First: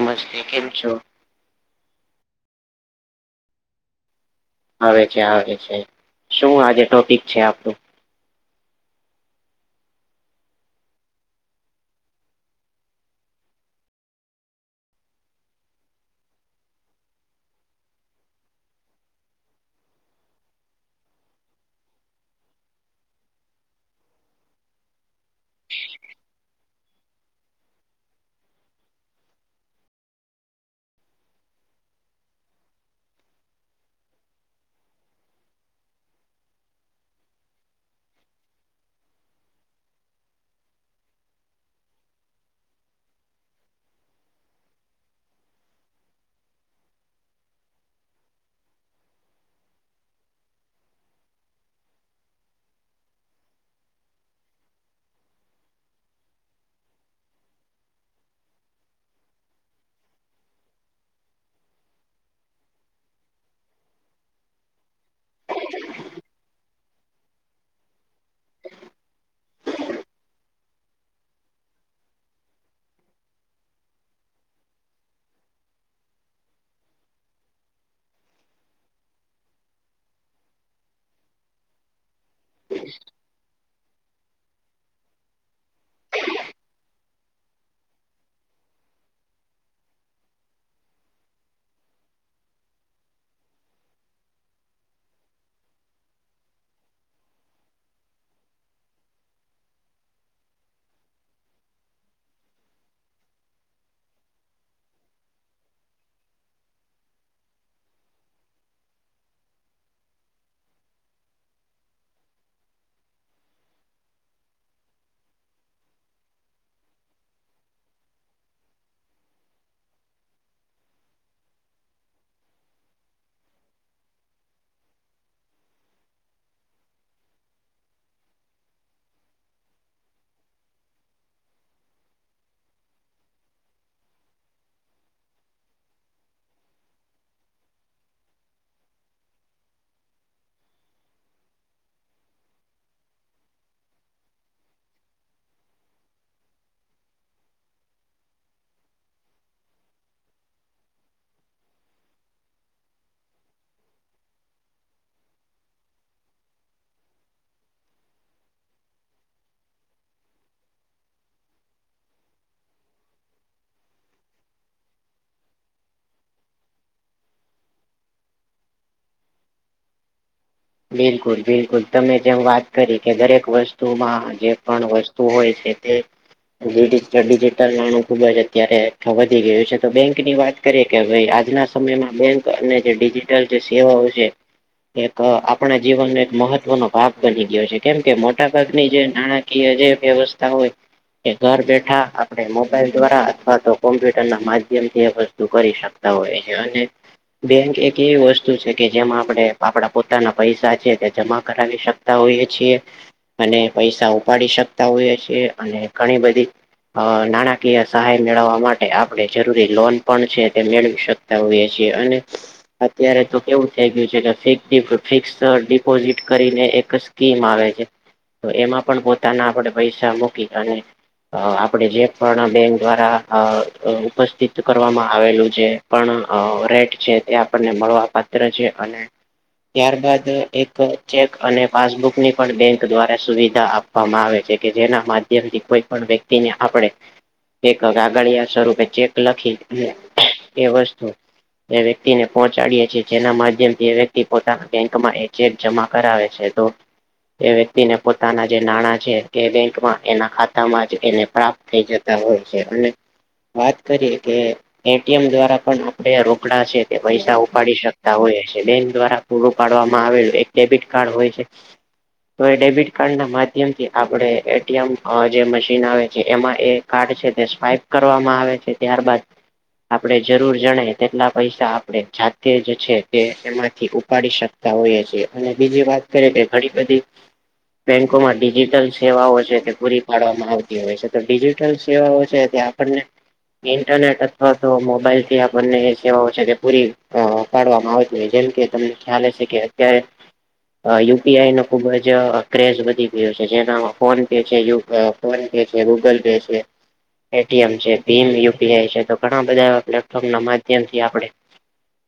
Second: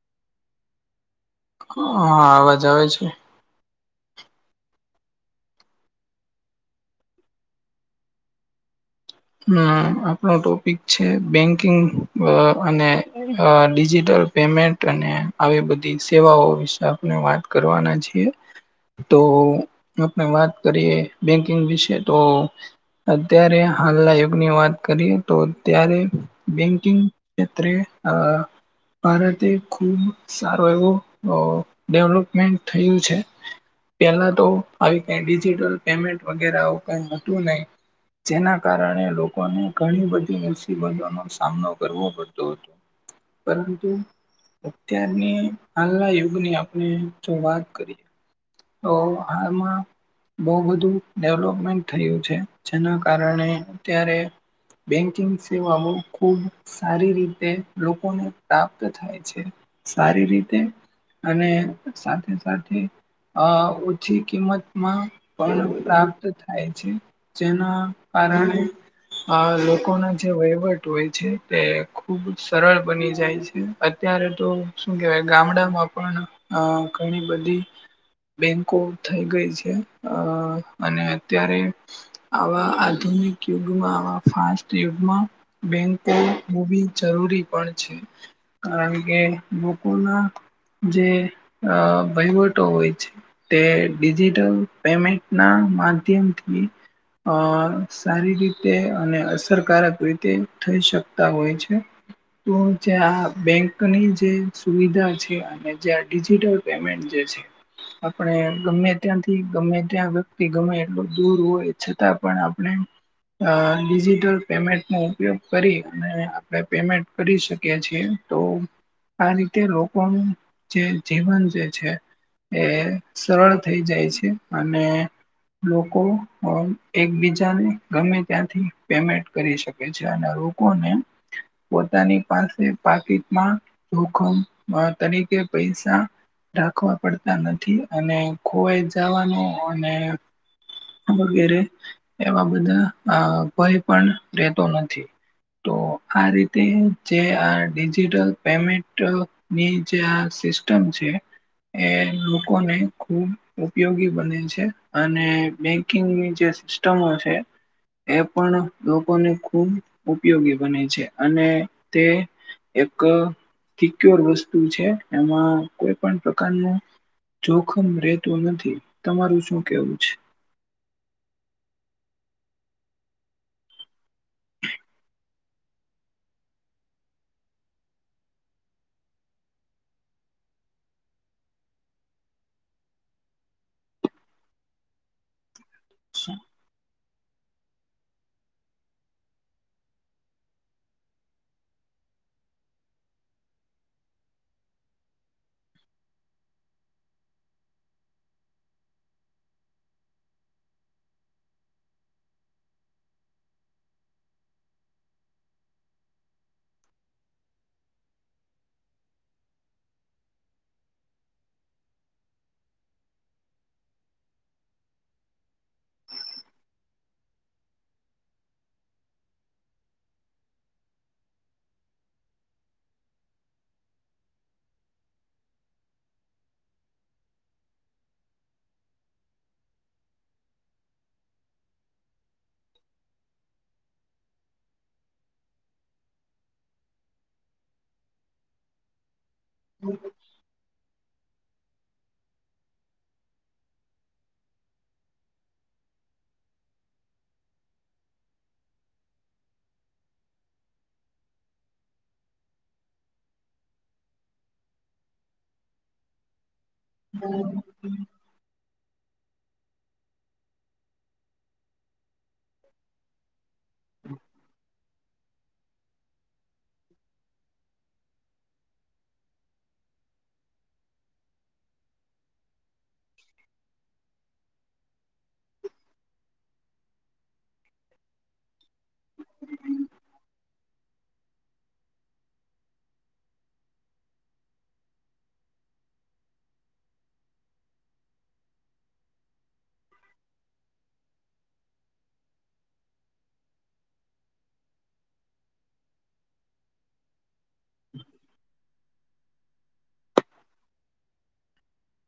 નમસ્તે કેમ છો? હા અવાજ આવે છે? આવે છે. આવે છે. શું આજે ટોપિક છે આપણું? હમ આપણો ટોપિક છે બેંકિંગ અને, અ ડિજિટલ પેમેન્ટ અને આવી બધી સેવાઓ વિશે આપણે વાત કરવના છીએ. તો આપણે વાત કરીએ બેંકિંગ વિશે તો અત્યારે હાલના યુગની વાત કરીએ તો ત્યારે બેંકિંગ ક્ષેત્રે ભારતે ખુબ સારું એવું ડેવલોપમેન્ટ થયું છે. પેલા તો આવી કઈ ડિજિટલ પેમેન્ટ વગેરે આવું કઈ હતું નહી. જેના કારણે લોકોને ઘણી બધી મુસીબતો નો સામનો કરવો પડતો હતો. પરંતુ અત્યારની હાલના યુગની આપણે જો વાત કરીએ. તો હા એમાં બહુ બધું ડેવલોપમેન્ટ થયું છે જેના કારણે અત્યારે બેંકિંગ સેવાઓ ખૂબ સારી રીતે લોકોને પ્રાપ્ત થાય છે. સારી રીતે અને સાથે સાથે અ ઓછી કિંમતમાં પણ પ્રાપ્ત થાય છેવ જેના કારણે આ લોકો ના જે વહીવટ હોય છે તે ખુબ સરળ બની જાય છે. અત્યારે તો શું કહેવાય ગામડામાં પણ ઘણી બધી. બેંકો થઈ ગઈ છે. અ અને અત્યારે આવા આધુનિક યમાંય બેકો જરૂરી પણ છે. કારણ કે લોકો ના જે વહીવટો હોય છે. તે ડિજિટલ પેમેન્ટના માધ્યમથી અ સારી રીતે અને અસરકારક રીતે થઈ શકતા હોય છે. તો જ્યાં બેંકની જે સુવિધા છે અને જ્યાં ડિજિટલ પેમેન્ટ જે છે. આપણે ગમે ત્યાંથી ગમે ત્યાં વ્યક્તિ ગમે એટલું દૂર હોય છતાં પણ આપણે અ ડિજિટલ પેમેન્ટનો ઉપયોગ કરી અને આપણે પેમેન્ટ કરી શકીએ છીએ. તો આ રીતે લોકોનું જે જીવન જે છે. એ સરળ થઈ જાય છે અને લોકો એકબીજાને ગમે ત્યાંથી પેમેન્ટ કરી શકે છે અને રૂગ ને પોતાની પાસે પાકીટમાં જોખમ તરીકે પૈસા રાખવા. પડતા નથી અને ખોવાઈ જવાનું અને વગેરે એવા બધા અ ભય પણ રહેેતો નથી. તો આ રીતે જે આ ડિજિટલ પેમેન્ટ અ ની જે આ સિસ્ટમ છે. એ લોકોને ખુબ ઉપયોગી બને છે અને બેંકિંગની જે સ ઉત્તમ હોય છે. એ પણ લોકોને ખૂબ ઉપયોગી બને છે અને તે એક સિક્યોર વસ્તુ છે એમાં કોઈ પણ પ્રકારનું જોખમ રહેતું નથી તમારું શું કેવું છે. બિલકુલ બિલકુલ તમે જેમ વાત કરી કે દરેક વસ્તુમાં જે પણ વસ્તુ તું હોય છે તે ડીઝી ડિજિટલ નાણું ખુબ જ અત્યારે વધી ગયું છે તો બેંકની વાત કરી કે ભાઈ આજના સમયમાં બેંક અને જે ડિજિટલ જે સેવાઓ છે એક અ આપણા જીવનનો એક મહત્વનો ભાગ બની ગયો છે કેમ કે મોટા ભાગની જે નાણાકીય જે વ્યવસ્થા હોય કે ઘર બેઠા આપણે મોબાઈલ દ્વારા અથવા તો કોમ્પ્યુટર ના માધ્યમથી એ વસ્તુ કરી શક હોય છે અને બેંક એક એવી વસ્તુ છે કે જેમાં આપણે આપડા પોતાના પૈસા છે તે જમા કરાવી શકતા હોઈએ છીએ અને પૈસા ઉપાડી શકતા હોઈએ છીએ અને ઘણી બધી અ નાણાકીય સહાય મેળવવા માટે આપણે જરૂરી લોન પણ છે તે મેળવી શક હોએ છીએ અને અત્યારે તો કેવું થઈ ગયું છે કે ફી ફિક્સ ડિપોઝિટ કરીને એક સ્કીમ આવે છે. તો એમાં પણ પોતાના આપણે પૈસા મૂકી અને અ આપણેે જે પણ બેંક દ્વારા અ ઉપસ્થિત કરવામાં આવેલું છે પણ રેટ છે તે આપણને મળવા પાત્ર છે અને ત્યારબાદ એક ચેક અને પાસબુકની પણ બેંક દ્વારા સુવિધા આપો આપવામાં આવે છે કે જેના માધ્યમથી કોઈ પણ વ્યક્તિને આપણે એક આગળિયા સ્વરૂપે ચેક લખી એ વસ્તુ એ વ્યક્તિને પહોંચાડીએ છીએ જેના માધ્યમથી એ વ્યક્તિ પોતાના બેંકમાં એ ચેક જમા કરાવે છે તો એ વ્યક્તિને પોતાના જે નાણા છે એ બેંકમાં એના ખાતામાં જ એને પ્રાપ્ત થઈ જતા હોય છે અને વાત કરીએ કે એટીએમ દ્વારા પણ આપણે રોકડા છે. એ પૈસા ઉપાડી શકતા હોય બેંક દ્વારા પૂરું પાડવામાં આવેલું એક ડેબિટ કાર્ડ હોય છે. તો એ ડેબિટ કાર્ડ ના માધ્યમ થી આપણે એટીએમ જે મશીન આવે છે એમાં એ કારડ છે તે સ્વાઈપ કરવામાં આવે છે ત્યારબાદ આપણે જરૂર જણાય તેટલા પૈસા આપણે જાતે જ છે તે એમાંથી પાડી શકતા હોઈએ છીએ અને બીજી વાત કરી કે ઘણી બધી બેંકોમાં ડિજિટલ સેવાઓ છે તે પૂરી પાડવામાં આવતી હોય છે તો ડિજિટલ સેવાઓ છે ત્યા આપણને ઇન્ટરનેટ અથવા તો મોબાઈલ થી આપણને સેવાઓ છે તે પૂરી પાડવામાં આવતી હો જેમ કે તમને ખ્યાલ હશે કે અત્યારે યુપીઆઈ નો ખૂબ જ ક્રેઝ વધી ગયો છે જેના ફોનપે છે ફોન પે છે ગૂગલ પે છે એટીએમ છે ભીમ યુપીઆઈ છે તો ઘણા બધા એ પ્લેટફોર્મ ના માધ્યમથી આપણે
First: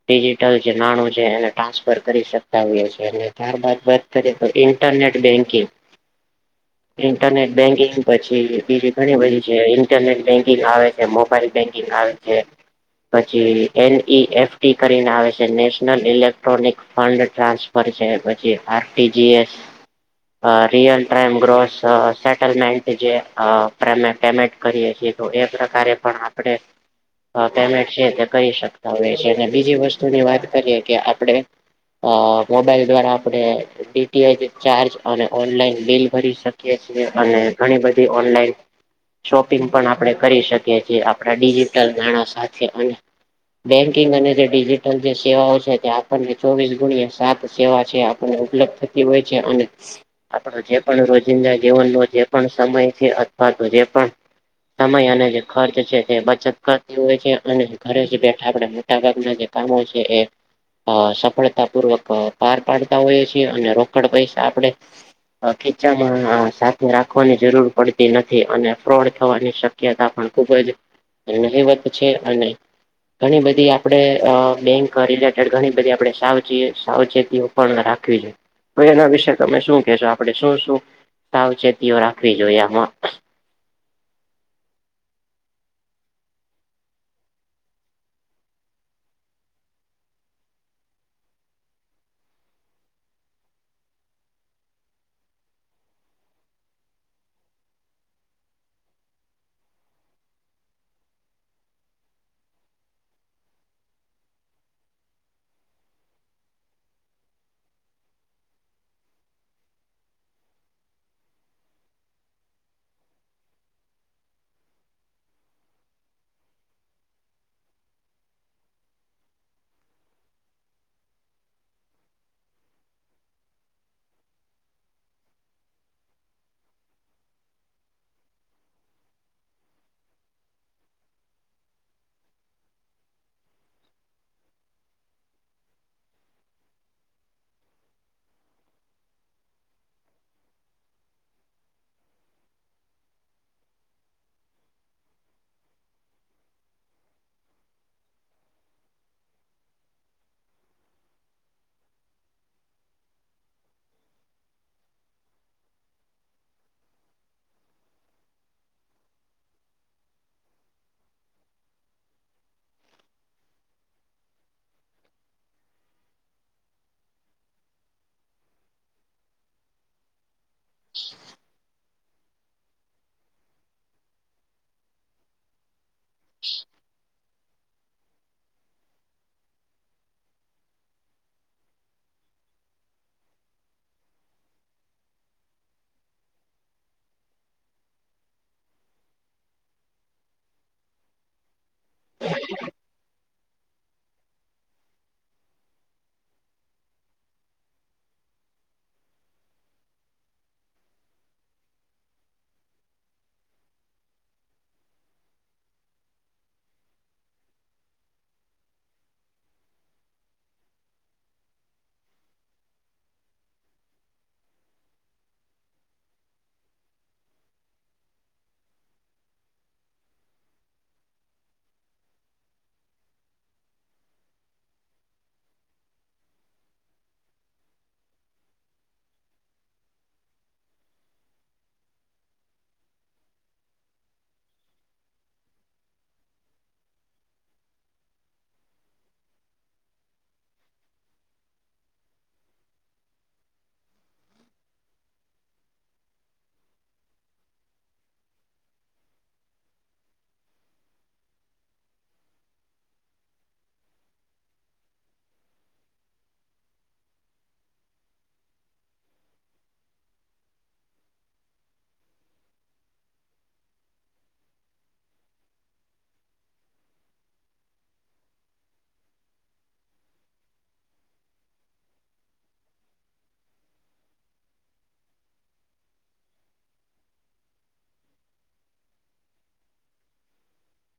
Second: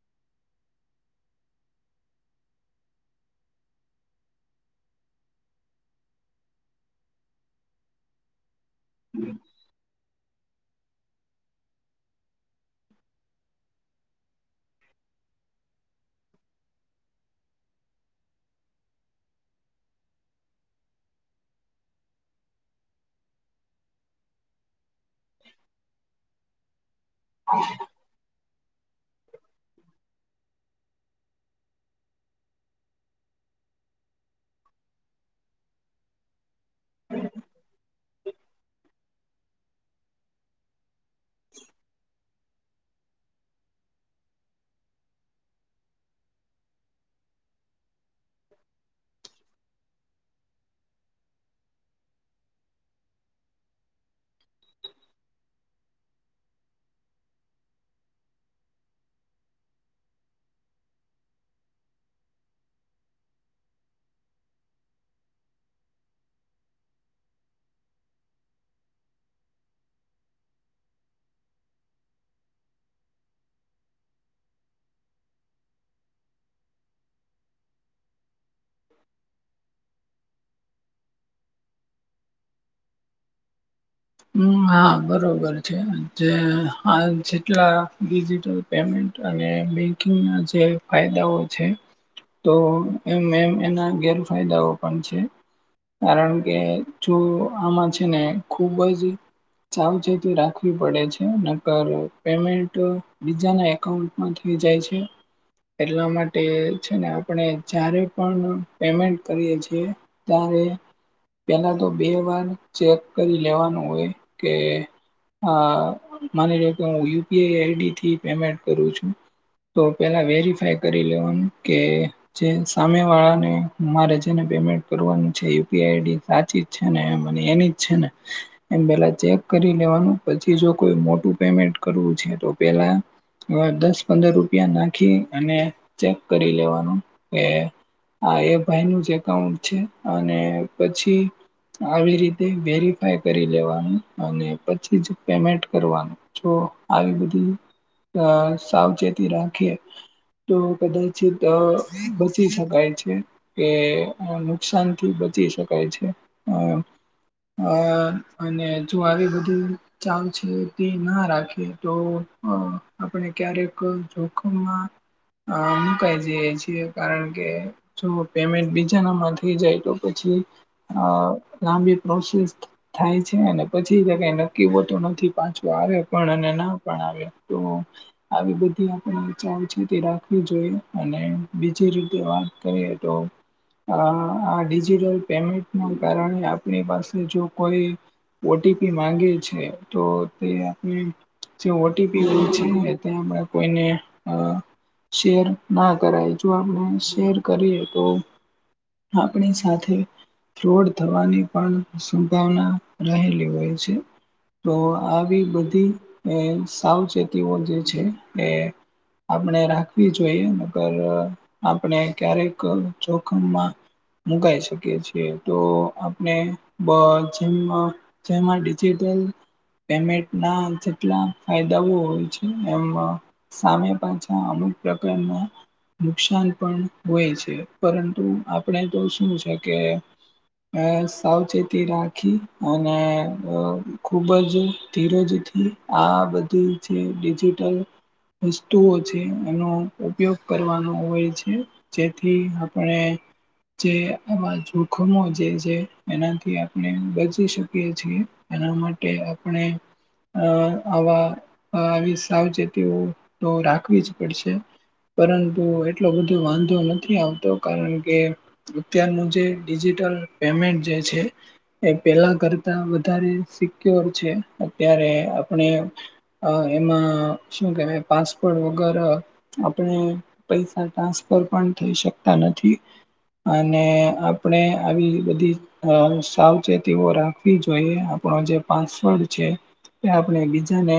ડિજટલ જે નાણું છે એને ટ્રાન્સફર કરી શકતા હોઈએ છીએ એટલે ત્યારબાદ વાત કરીએ તો ઇન્ટરનેટ બેન્કિંગ ઇન્ટરનેટ બેંકિંગ પછી બીજી ઘણી બધી છે ઇન્ટરનેટ બેન્કિંગ આવે છે મોબાઈલ બેન્કિંગ આવે છે. પછી એનઈ એફી કરીને આવે છે national electronic fund transfer છે પછી RTGS real time gross settlement જેે પ્રેમે પેફિક કરીએ છીએ તો એ પ્રકારે પણ આપણે [inaudible] પેમેન્ટ છે તે કરી શકતા હોય છે અને બીજી વસ્તુની વાત કરીએ કે આપણે અ મોબાઈલ દ્વારા આપણે ડીટીએચ ચાર્જ અને ઓનલાઈન બિલ ભરી શકીએ ઓનલાઇન શપિંગ પણ આપણે કરી શકીએ આપિજિટલ નાણા સાથે બેકિંગ અને જે ડિજિટલ જે સેવાઓ છે ચોવીસ ગુણ્યા સાત સેવા છે આપને ઉપલબ્ધ થતી હોય છે અને આપણો જે પણ રોજિંદા જીવનનો જે પણ સમય છે અથવા તો જે પણ સમય અને જેર્ચ છે તે બચત કરતી હોય છે અને ઘરે જ બેઠા આપે ના જે કામો છે એ અ સફળતા પૂર્વક પાર પાડતા હોઈએ છીએ અને રોકડ પૈસા આપણે ખીચામાં સાથે રાખવાની જરૂર પડતી નથી અને ફ્રોડ થવાની શક્યતા કે તા પણ ખૂબ જ નહીવત છે અને ઘણી બધી આપડે બેંક ઘણી બધી આપડણે સાવચેત સાવચેતી પણ રાખવી જોઈએ તો એના વિશે તમે શું કેશો આપણે શું શું સાવચેતીઓ રાખવી જોઈએ આમાં હમ હા બરોબર છે જે જેટલા ઇઝી પેમેન્ટ અને બેન્કિંગના જે ફાયદાઓ છે તો એમ એમ એના ગેરફાયદાઓ પણ છે કારણ કે જો આમાં છે ને ખુબ જ સાવચેતી રાખવી પડે છે નકર પેમેન્ટ બીજાના એકઉન્ટ અથવી જાય છે એટલા માટે છે ને આપણે જ્યારે પણ પેમેન્ટ કરીએ છીએ ત્યારે પેલા તો બે વાર ચેક કરી લેવાનું હોય કે હ માની લો કે હું યુપીઆઈ આઈડી થી પેમેન્ટ કરું છું તો પેલા વેરીફાય કરી લેવાનું કે જે સામે વાળાને મારે જેને પેમેન્ટ કરવાનું છે યુપીઆઈ આઈડી સાચી છે ને મને એની જ છે ને એમ પેલા ચેક કરી લેવાનું પછી જો કોઈ મોટું પેમેન્ટ કરવું છે તો પેલા હ દસ પંદર રૂપિયા નાખી અને ચેક કરી લેવાનું કે આ એ ભાઈ નું જ એકાઉન્ટ છે અને પછી આવી રીતે વેરીફાઈ કરી લેવાનું અને પછી જ પેમેન્ટ કરવાનું જો આવી બધી અ સાવચેતી રાખીએ તો કદાચિત બચી શકાય છે કે નુકસાનથી બચી શકાય છે અમ આ અને જોવારી બધી ચાલ છે તે ના રાખે તો આપણે ક્યારેક જોખમમાં અ મુકાય જઈએ છીએ કારણ કે જો પેમેન્ટ બીજા નામાં થઈ જાય તો પછી અ લાંબી પ્રોસેસ થાય છે અને પછી કઈ નક્કી હો તો નથી પાછો આવ્યો પણ અને ના પણ આવ્યો તોમ આવી બધી આપ ઈછાઓ છે રાખવી જોઈએ અને બીજી રીતે વાત કરીએ તો અ આ ડિજિટલ પેમેન્ટના કારણે આપણી પાસે જો કોઈ ઓટીપી માંગે છે તો તે આપણે જે ઓટીપી છે ત્યા આપણે કોઈને અ શેર ના કરાય જો આપણે શેર કરીએ તો આપણી સાથે ફ્રોડ થવાની પણ સંભાવના રહેલી હોય છે. તો આવી બધી સાવચેતીઓ જે છે એ આપણે રાખવી જોઈએ મગર આપણે ક્યારેક જોખમમાં મુકાઈ શકીએ છીએ તો આપણે બ જે જેમાં ડિજિટલ પેમેન્ટ ના જેટલા ફાયદાઓ હોય છે એમ અ સામે પાછા અમુક પ્રકારના નુકસાન પણ હોય છે પરંતુ આપણે તો શું છે કે અ સાવચેત તે રાખી અને ખૂબ જ ધીરજથી આ બધી ડિજિટલ વસ્તુઓ છે એનો ઉપયોગ કરવાનો હોય છે. જેથી આપણે જે આવા જોખમો જે છે એનાથી થી આપણે બચી શકીએ છીએ એના માટે આપણે અ આવા આવી સાવચેતીઓ તો રાખવી જ પડશે. પરંતુ એટલો બધો વાંધો નથી આવતો કારણ કે અત્યાર મુ જે ડિજિટલ પેમેન્ટ જે છે. એ પેલા કરતા વધારે સિક્યોર છે અત્યારે આપણે અ એમાં શું કેહેવાય પાસપોટ વગર અ આપણે પૈસા ટ્રાન્સફર પણ થઈ શકતા નથી. અને આપણે આવી બધી અ સાવચેતીઓ રાખવી જોઈએ આપણો જે પાસવર્ડ છે. કે આપણે બીજાને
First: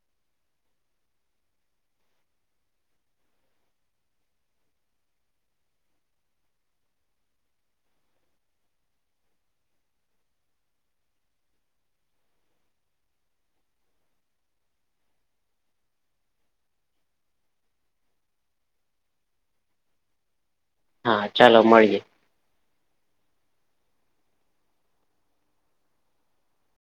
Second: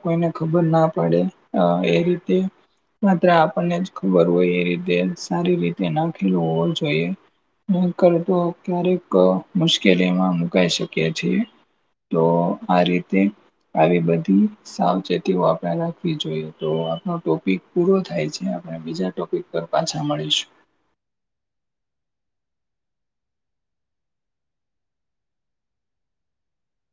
કોઈને ખબર ના પડે એ રીતે માત્ર આપણને જ ખબર હોય એ રીતે સારી રીતે ના ખેલવું હોવો જોઈએ. ન કરતો ક્યારેક મુશ્કેલીમાં મુકાઈ શકીએ છીએ. તો આ રીતે આવી બધી સાવચેતીઓ આપણે નાખવી જોઈએ તો આપનો ટોપિક પૂરો થાય છે આપડે બીજા ટોપિક પાછા મળીશું. હા ચાલો મળીએ.